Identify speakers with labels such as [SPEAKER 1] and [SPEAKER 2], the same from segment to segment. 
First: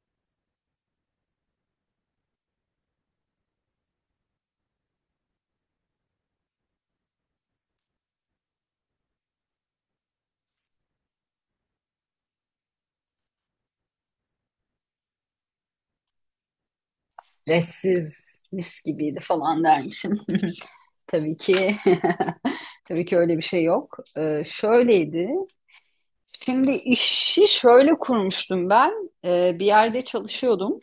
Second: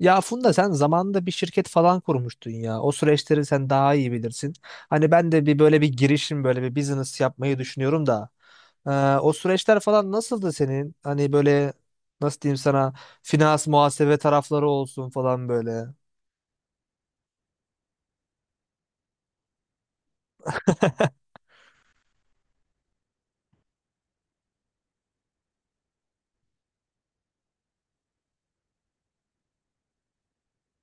[SPEAKER 1] Ya Funda, sen zamanında bir şirket falan kurmuştun ya. O süreçleri sen daha iyi bilirsin. Hani ben de bir böyle bir girişim, böyle bir business yapmayı düşünüyorum da. Ee, O süreçler falan nasıldı senin? Hani böyle nasıl diyeyim sana, finans muhasebe tarafları olsun falan böyle.
[SPEAKER 2] Stressiz, mis gibiydi falan dermişim. Tabii ki tabii ki öyle bir şey yok. Şöyleydi. Şimdi işi şöyle kurmuştum ben. Bir yerde çalışıyordum.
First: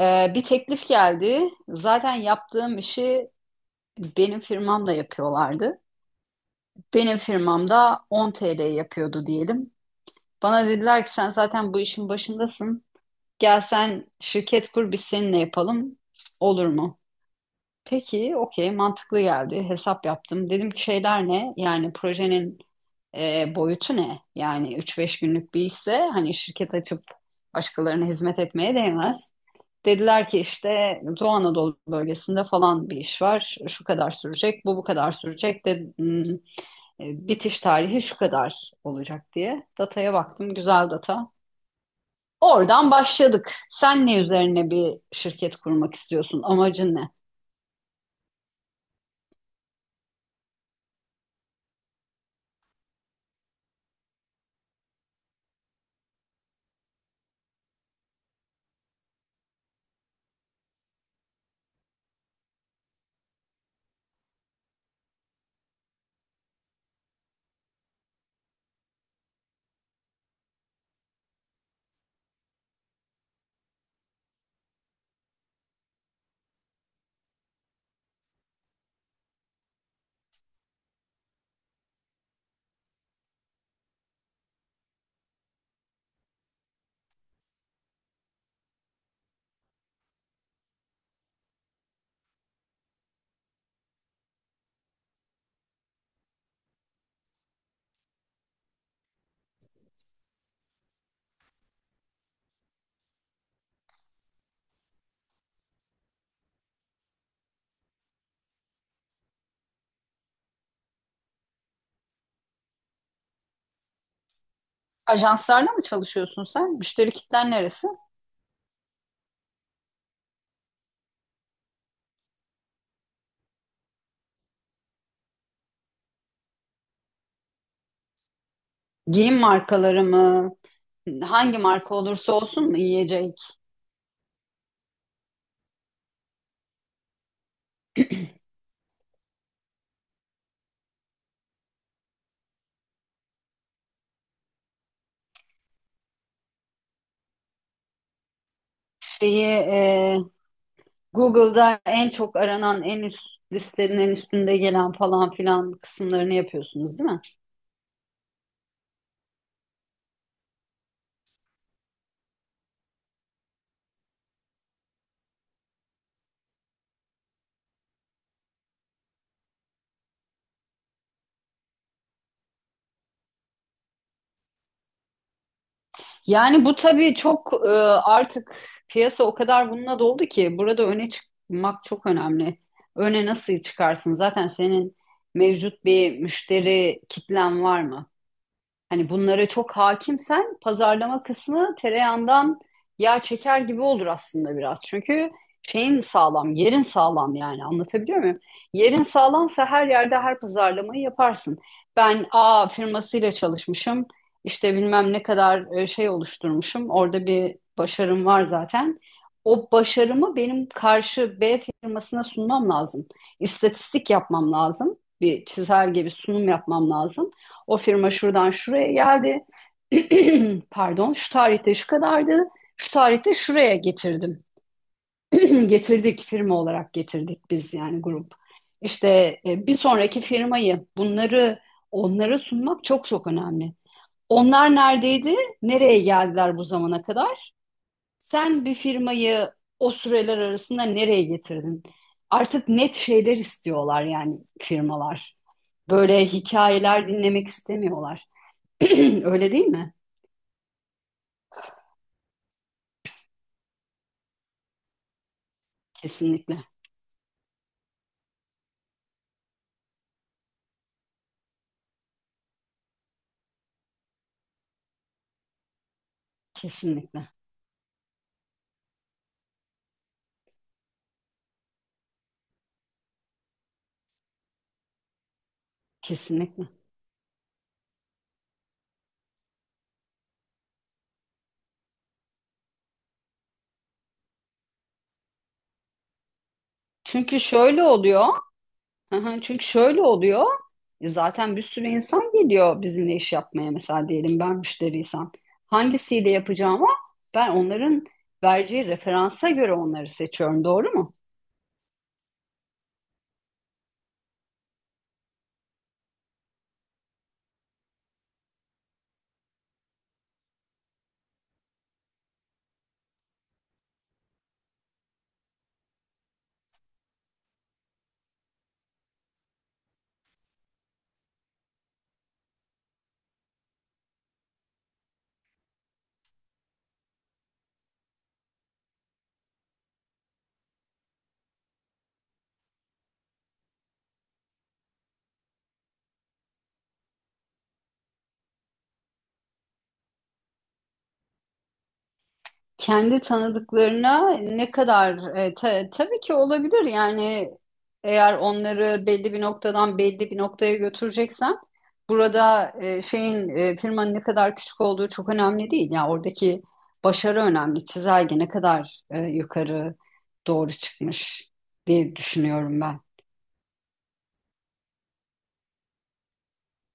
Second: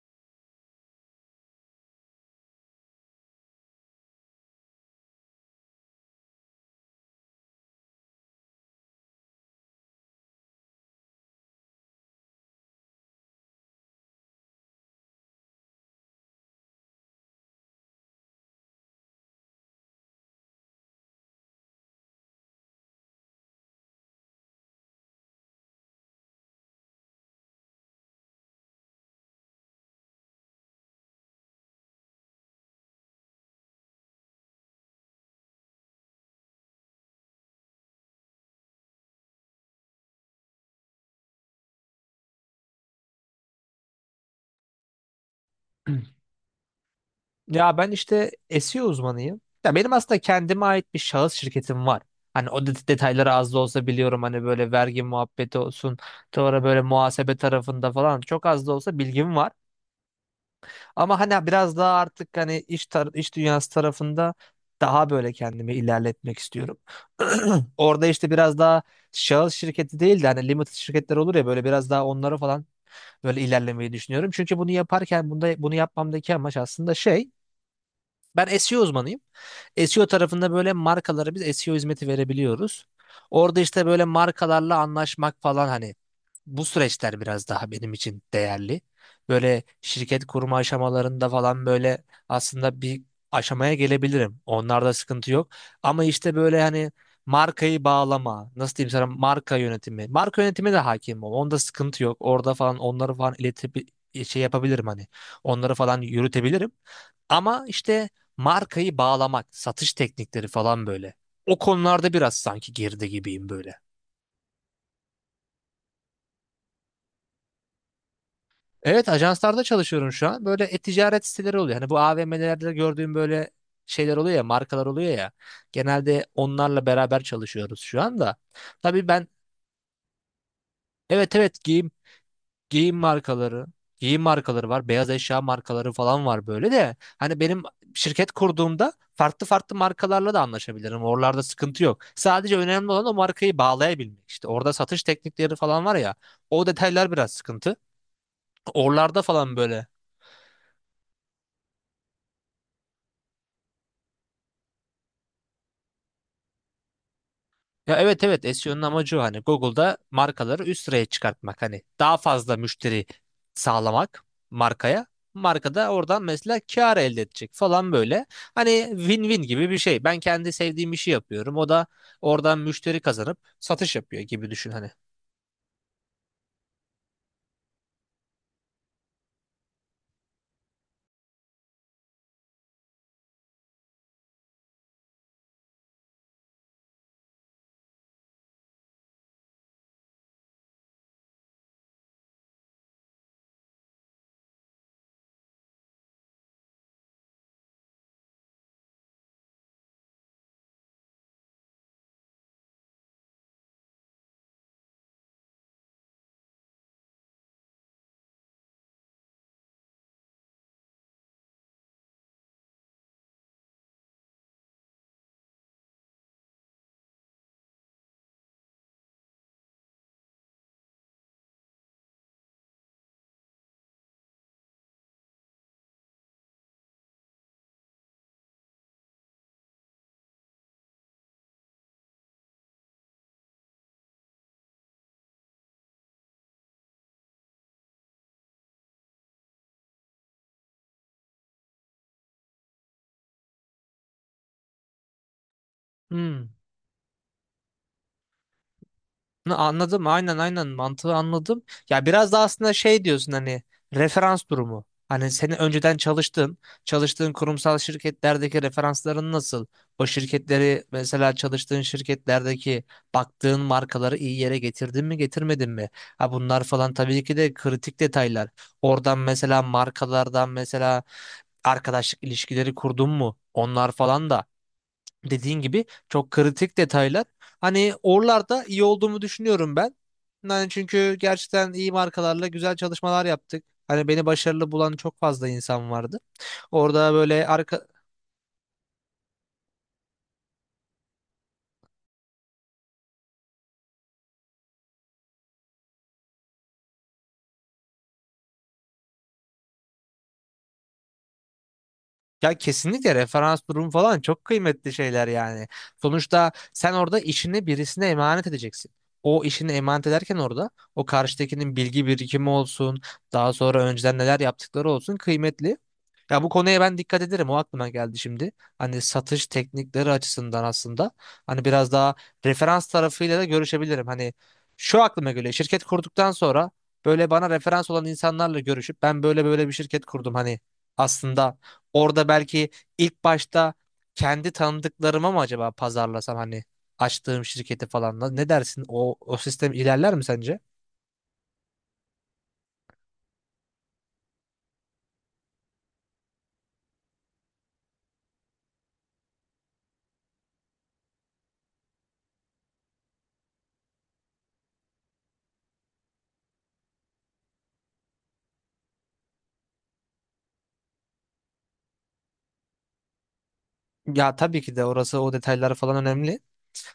[SPEAKER 2] Bir teklif geldi. Zaten yaptığım işi benim firmamla yapıyorlardı. Benim firmamda 10 TL yapıyordu diyelim. Bana dediler ki sen zaten bu işin başındasın. Gel sen şirket kur, biz seninle yapalım. Olur mu? Peki, okey, mantıklı geldi. Hesap yaptım. Dedim ki şeyler ne? Yani projenin boyutu ne? Yani 3-5 günlük bir ise hani şirket açıp başkalarına hizmet etmeye değmez. Dediler ki işte Doğu Anadolu bölgesinde falan bir iş var. Şu kadar sürecek, bu kadar sürecek de hmm, bitiş tarihi şu kadar olacak diye. Dataya baktım, güzel data. Oradan başladık. Sen ne üzerine bir şirket kurmak istiyorsun? Amacın ne?
[SPEAKER 1] Ya ben işte SEO uzmanıyım. Ya benim aslında kendime ait bir şahıs şirketim var. Hani detayları az da olsa biliyorum, hani böyle vergi muhabbeti olsun, sonra böyle muhasebe tarafında falan çok az da olsa bilgim var. Ama hani biraz daha artık hani iş dünyası tarafında daha böyle kendimi ilerletmek istiyorum. Orada işte biraz daha şahıs şirketi değil de hani limited şirketler olur ya, böyle biraz daha onlara falan böyle ilerlemeyi düşünüyorum. Çünkü bunu yaparken bunu yapmamdaki amaç aslında şey, ben SEO uzmanıyım. SEO tarafında böyle markalara biz SEO hizmeti verebiliyoruz. Orada işte böyle markalarla anlaşmak falan, hani bu süreçler biraz daha benim için değerli. Böyle şirket kurma aşamalarında falan böyle aslında bir aşamaya gelebilirim. Onlarda sıkıntı yok. Ama işte böyle hani markayı bağlama, nasıl diyeyim sana, marka yönetimi. Marka yönetimi de hakim ol. Onda sıkıntı yok. Orada falan onları falan iletip şey yapabilirim hani. Onları falan yürütebilirim. Ama işte markayı bağlamak, satış teknikleri falan böyle. O konularda biraz sanki geride gibiyim böyle.
[SPEAKER 2] Ajanslarla mı çalışıyorsun sen? Müşteri kitlen neresi?
[SPEAKER 1] Evet, ajanslarda çalışıyorum şu an. Böyle e-ticaret siteleri oluyor. Hani bu AVM'lerde gördüğüm böyle şeyler oluyor ya, markalar oluyor ya. Genelde onlarla beraber çalışıyoruz şu anda. Tabii ben
[SPEAKER 2] Giyim markaları mı?
[SPEAKER 1] evet,
[SPEAKER 2] Hangi
[SPEAKER 1] evet, giyim,
[SPEAKER 2] marka olursa olsun mu
[SPEAKER 1] giyim
[SPEAKER 2] yiyecek?
[SPEAKER 1] markaları, giyim markaları var, beyaz eşya markaları falan var böyle de. Hani benim şirket kurduğumda farklı farklı markalarla da anlaşabilirim. Oralarda sıkıntı yok. Sadece önemli olan o markayı bağlayabilmek. İşte orada satış teknikleri falan var ya. O detaylar biraz sıkıntı. Oralarda
[SPEAKER 2] Şeyi
[SPEAKER 1] falan böyle.
[SPEAKER 2] e, Google'da en çok aranan, en üst listelerin en üstünde gelen falan filan kısımlarını yapıyorsunuz, değil mi?
[SPEAKER 1] Ya evet, evet, SEO'nun amacı o, hani Google'da markaları üst sıraya çıkartmak, hani daha fazla müşteri sağlamak markaya. Marka da oradan mesela kar elde edecek falan böyle. Hani win-win gibi bir şey. Ben kendi sevdiğim işi yapıyorum. O da oradan müşteri kazanıp satış yapıyor gibi düşün hani.
[SPEAKER 2] Yani bu tabii çok artık piyasa o kadar bununla doldu ki burada öne çıkmak çok önemli. Öne nasıl çıkarsın? Zaten senin mevcut bir müşteri kitlen var mı? Hani bunlara çok hakimsen pazarlama kısmı tereyağından yağ çeker gibi olur aslında biraz. Çünkü şeyin sağlam, yerin sağlam, yani anlatabiliyor muyum? Yerin sağlamsa her yerde her pazarlamayı yaparsın. Ben A firmasıyla çalışmışım. İşte bilmem ne kadar şey oluşturmuşum. Orada bir başarım var zaten. O başarımı benim karşı B firmasına sunmam lazım. İstatistik yapmam lazım. Bir çizelge, bir sunum yapmam lazım. O firma şuradan şuraya geldi. Pardon, şu tarihte şu kadardı. Şu tarihte şuraya getirdim. Getirdik, firma olarak getirdik biz, yani grup. İşte bir sonraki firmayı, bunları onlara sunmak çok çok önemli. Onlar neredeydi? Nereye geldiler bu zamana kadar? Sen bir firmayı o süreler arasında nereye getirdin? Artık net şeyler istiyorlar yani firmalar. Böyle
[SPEAKER 1] Hmm.
[SPEAKER 2] hikayeler dinlemek istemiyorlar. Öyle değil mi?
[SPEAKER 1] Anladım, aynen, aynen, mantığı anladım. Ya biraz da aslında şey diyorsun hani, referans durumu. Hani senin önceden çalıştığın,
[SPEAKER 2] Kesinlikle.
[SPEAKER 1] çalıştığın kurumsal şirketlerdeki referansların nasıl? O şirketleri mesela, çalıştığın şirketlerdeki baktığın markaları iyi yere getirdin mi, getirmedin mi? Ha, bunlar falan tabii
[SPEAKER 2] Kesinlikle.
[SPEAKER 1] ki de kritik detaylar. Oradan mesela markalardan mesela arkadaşlık ilişkileri kurdun mu? Onlar falan da dediğin gibi çok
[SPEAKER 2] Kesinlikle.
[SPEAKER 1] kritik detaylar. Hani oralarda iyi olduğumu düşünüyorum ben. Yani çünkü gerçekten iyi markalarla güzel çalışmalar yaptık. Hani beni başarılı bulan çok fazla insan vardı. Orada
[SPEAKER 2] Çünkü
[SPEAKER 1] böyle arka.
[SPEAKER 2] şöyle oluyor. Hı hı. Çünkü şöyle oluyor. Zaten bir sürü insan geliyor bizimle iş yapmaya. Mesela diyelim ben müşteriysem. Hangisiyle yapacağımı ben onların vereceği referansa göre onları seçiyorum. Doğru mu?
[SPEAKER 1] Ya kesinlikle, referans durum falan çok kıymetli şeyler yani. Sonuçta sen orada işini birisine emanet edeceksin. O işini emanet ederken orada o karşıdakinin bilgi birikimi olsun, daha sonra önceden neler yaptıkları olsun, kıymetli. Ya bu konuya ben dikkat ederim. O aklıma geldi şimdi. Hani satış teknikleri açısından aslında hani biraz daha referans tarafıyla da görüşebilirim. Hani şu aklıma göre, şirket kurduktan sonra böyle bana referans olan insanlarla görüşüp, ben böyle böyle bir şirket kurdum hani, aslında orada belki ilk başta kendi tanıdıklarıma mı acaba pazarlasam hani açtığım şirketi falan, ne dersin? O sistem ilerler mi sence?
[SPEAKER 2] Kendi tanıdıklarına ne kadar tabii ki olabilir yani, eğer onları belli bir noktadan belli bir noktaya götüreceksen burada firmanın ne kadar küçük olduğu çok önemli değil. Yani oradaki başarı önemli. Çizelge ne kadar yukarı doğru çıkmış diye düşünüyorum ben.
[SPEAKER 1] Ya tabii ki de orası, o detayları falan önemli.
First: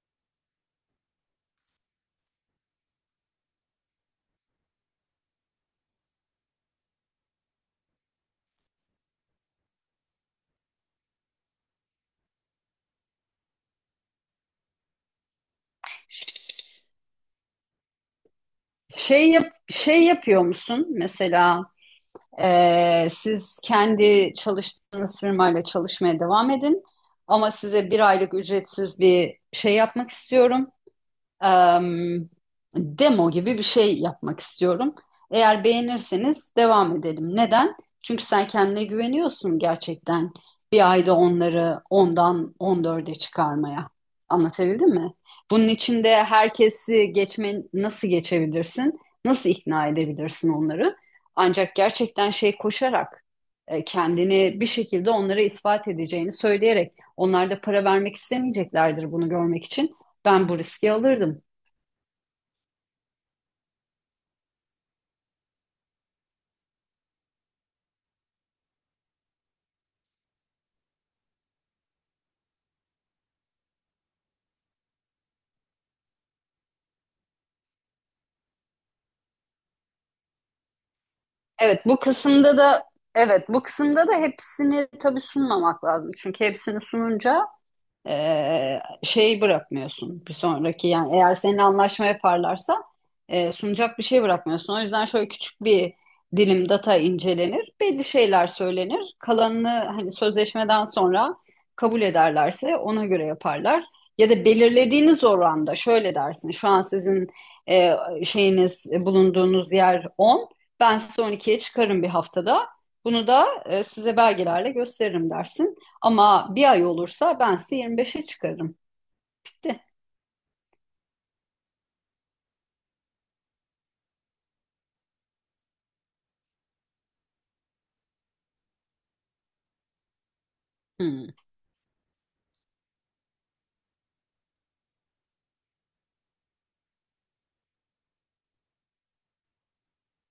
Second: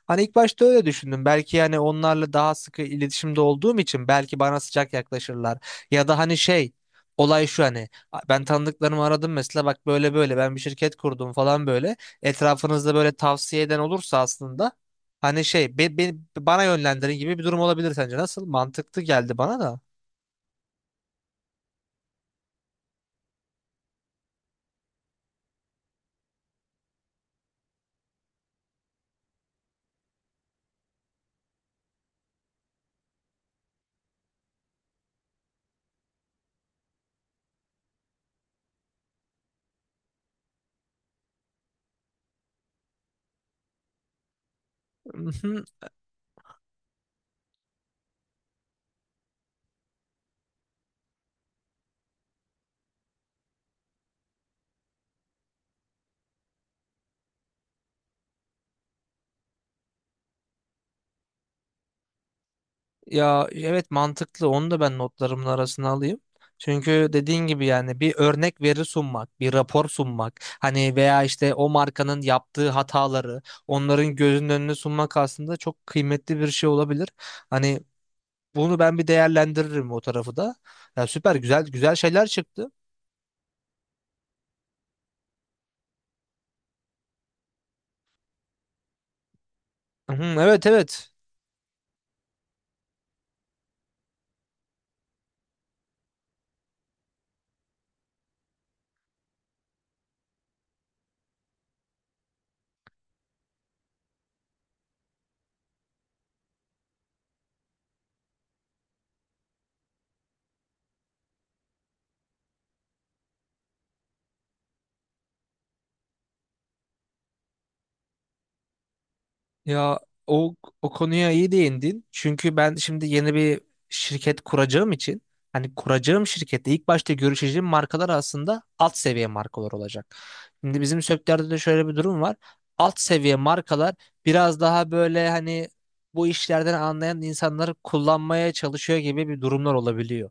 [SPEAKER 1] Hani ilk başta öyle düşündüm. Belki yani onlarla daha sıkı iletişimde olduğum için belki bana sıcak yaklaşırlar. Ya da hani şey, olay şu hani, ben tanıdıklarımı aradım mesela, bak böyle böyle ben bir şirket kurdum falan böyle. Etrafınızda böyle tavsiye eden olursa aslında hani şey, bana yönlendirin gibi bir durum olabilir, sence nasıl? Mantıklı
[SPEAKER 2] Şey
[SPEAKER 1] geldi
[SPEAKER 2] yap,
[SPEAKER 1] bana da.
[SPEAKER 2] şey yapıyor musun mesela? Siz kendi çalıştığınız firmayla çalışmaya devam edin. Ama size bir aylık ücretsiz bir şey yapmak istiyorum, em, demo gibi bir şey yapmak istiyorum. Eğer beğenirseniz devam edelim. Neden? Çünkü sen kendine güveniyorsun gerçekten. Bir ayda onları ondan on dörde çıkarmaya. Anlatabildim mi? Bunun için de herkesi geçme, nasıl geçebilirsin? Nasıl ikna edebilirsin onları? Ancak gerçekten şey, koşarak kendini bir şekilde onlara ispat edeceğini söyleyerek, onlar da para vermek istemeyeceklerdir bunu görmek için. Ben bu riski alırdım.
[SPEAKER 1] Ya evet, mantıklı, onu da ben notlarımın arasına alayım. Çünkü dediğin gibi yani bir örnek veri sunmak, bir rapor sunmak, hani veya işte o markanın yaptığı hataları onların gözünün önüne sunmak aslında çok kıymetli bir şey olabilir. Hani bunu ben bir değerlendiririm o tarafı da. Ya süper, güzel
[SPEAKER 2] Evet,
[SPEAKER 1] güzel
[SPEAKER 2] bu
[SPEAKER 1] şeyler
[SPEAKER 2] kısımda
[SPEAKER 1] çıktı.
[SPEAKER 2] da evet, bu kısımda da hepsini tabii sunmamak lazım. Çünkü hepsini sununca şey
[SPEAKER 1] Hı,
[SPEAKER 2] bırakmıyorsun bir
[SPEAKER 1] evet,
[SPEAKER 2] sonraki,
[SPEAKER 1] evet.
[SPEAKER 2] yani eğer seninle anlaşma yaparlarsa sunacak bir şey bırakmıyorsun. O yüzden şöyle küçük bir dilim data incelenir, belli şeyler söylenir. Kalanını hani sözleşmeden sonra kabul ederlerse ona göre yaparlar. Ya da belirlediğiniz oranda şöyle dersin. Şu an sizin e, bulunduğunuz yer 10. Ben size 12'ye çıkarım bir haftada. Bunu da size belgelerle gösteririm dersin. Ama bir ay olursa ben sizi 25'e çıkarım.
[SPEAKER 1] Ya o, o konuya iyi değindin. Çünkü ben şimdi yeni bir şirket kuracağım için hani kuracağım şirkette ilk başta görüşeceğim markalar aslında alt seviye markalar olacak. Şimdi bizim
[SPEAKER 2] Hmm,
[SPEAKER 1] sektörde de şöyle bir durum var. Alt seviye markalar biraz daha böyle hani bu işlerden anlayan insanları kullanmaya çalışıyor gibi bir durumlar olabiliyor.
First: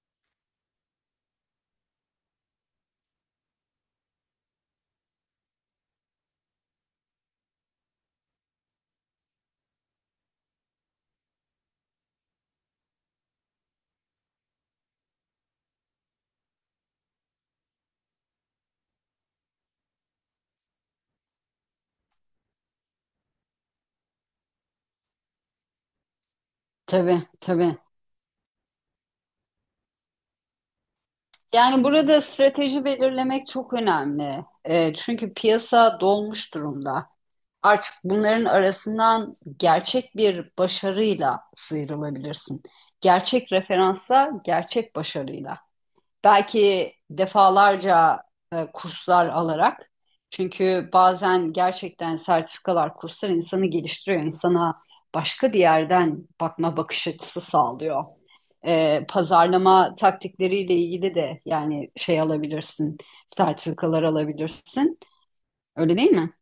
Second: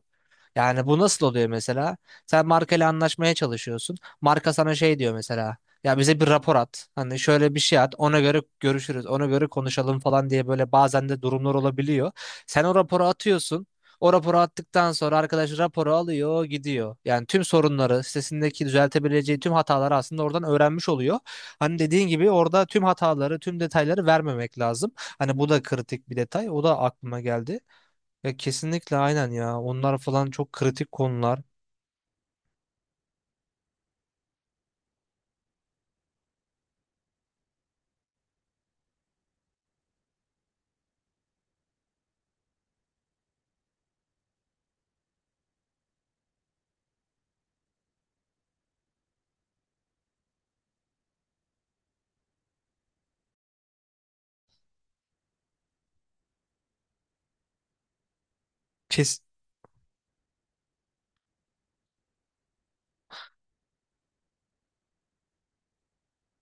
[SPEAKER 1] Yani bu nasıl oluyor mesela? Sen markayla anlaşmaya çalışıyorsun. Marka sana şey diyor mesela. Ya bize bir rapor at. Hani şöyle bir şey at. Ona göre görüşürüz. Ona göre konuşalım falan diye böyle bazen de durumlar olabiliyor. Sen o raporu atıyorsun. O raporu attıktan sonra arkadaş raporu alıyor, gidiyor. Yani tüm sorunları, sitesindeki düzeltebileceği tüm hataları aslında oradan öğrenmiş oluyor. Hani dediğin gibi orada tüm hataları, tüm detayları vermemek lazım. Hani bu da kritik bir detay. O da aklıma
[SPEAKER 2] tabii
[SPEAKER 1] geldi.
[SPEAKER 2] tabii.
[SPEAKER 1] Ya kesinlikle, aynen ya. Onlar falan çok kritik konular.
[SPEAKER 2] Yani burada strateji belirlemek çok önemli. Çünkü piyasa dolmuş durumda. Artık bunların arasından gerçek bir başarıyla sıyrılabilirsin. Gerçek referansa, gerçek başarıyla. Belki defalarca kurslar alarak. Çünkü bazen gerçekten sertifikalar, kurslar insanı geliştiriyor. İnsana başka bir yerden bakma bakış açısı sağlıyor.
[SPEAKER 1] Kes,
[SPEAKER 2] Pazarlama taktikleriyle ilgili de yani şey alabilirsin, sertifikalar alabilirsin. Öyle değil mi?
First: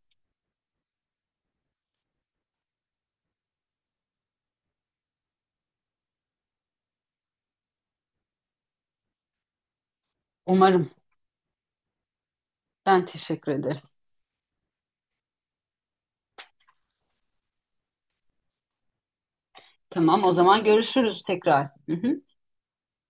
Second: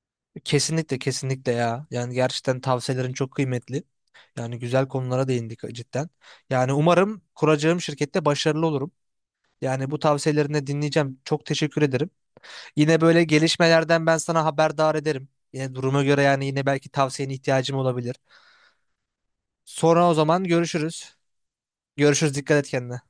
[SPEAKER 1] Kesinlikle, kesinlikle ya. Yani gerçekten tavsiyelerin çok kıymetli. Yani güzel konulara değindik cidden. Yani umarım kuracağım şirkette başarılı olurum. Yani bu tavsiyelerini de
[SPEAKER 2] Umarım.
[SPEAKER 1] dinleyeceğim. Çok teşekkür ederim. Yine
[SPEAKER 2] Ben
[SPEAKER 1] böyle
[SPEAKER 2] teşekkür ederim.
[SPEAKER 1] gelişmelerden ben sana haberdar ederim. Yine duruma göre yani, yine belki tavsiyene ihtiyacım olabilir. Sonra o
[SPEAKER 2] Tamam, o
[SPEAKER 1] zaman
[SPEAKER 2] zaman
[SPEAKER 1] görüşürüz.
[SPEAKER 2] görüşürüz tekrar. Hı hı.
[SPEAKER 1] Görüşürüz. Dikkat et kendine.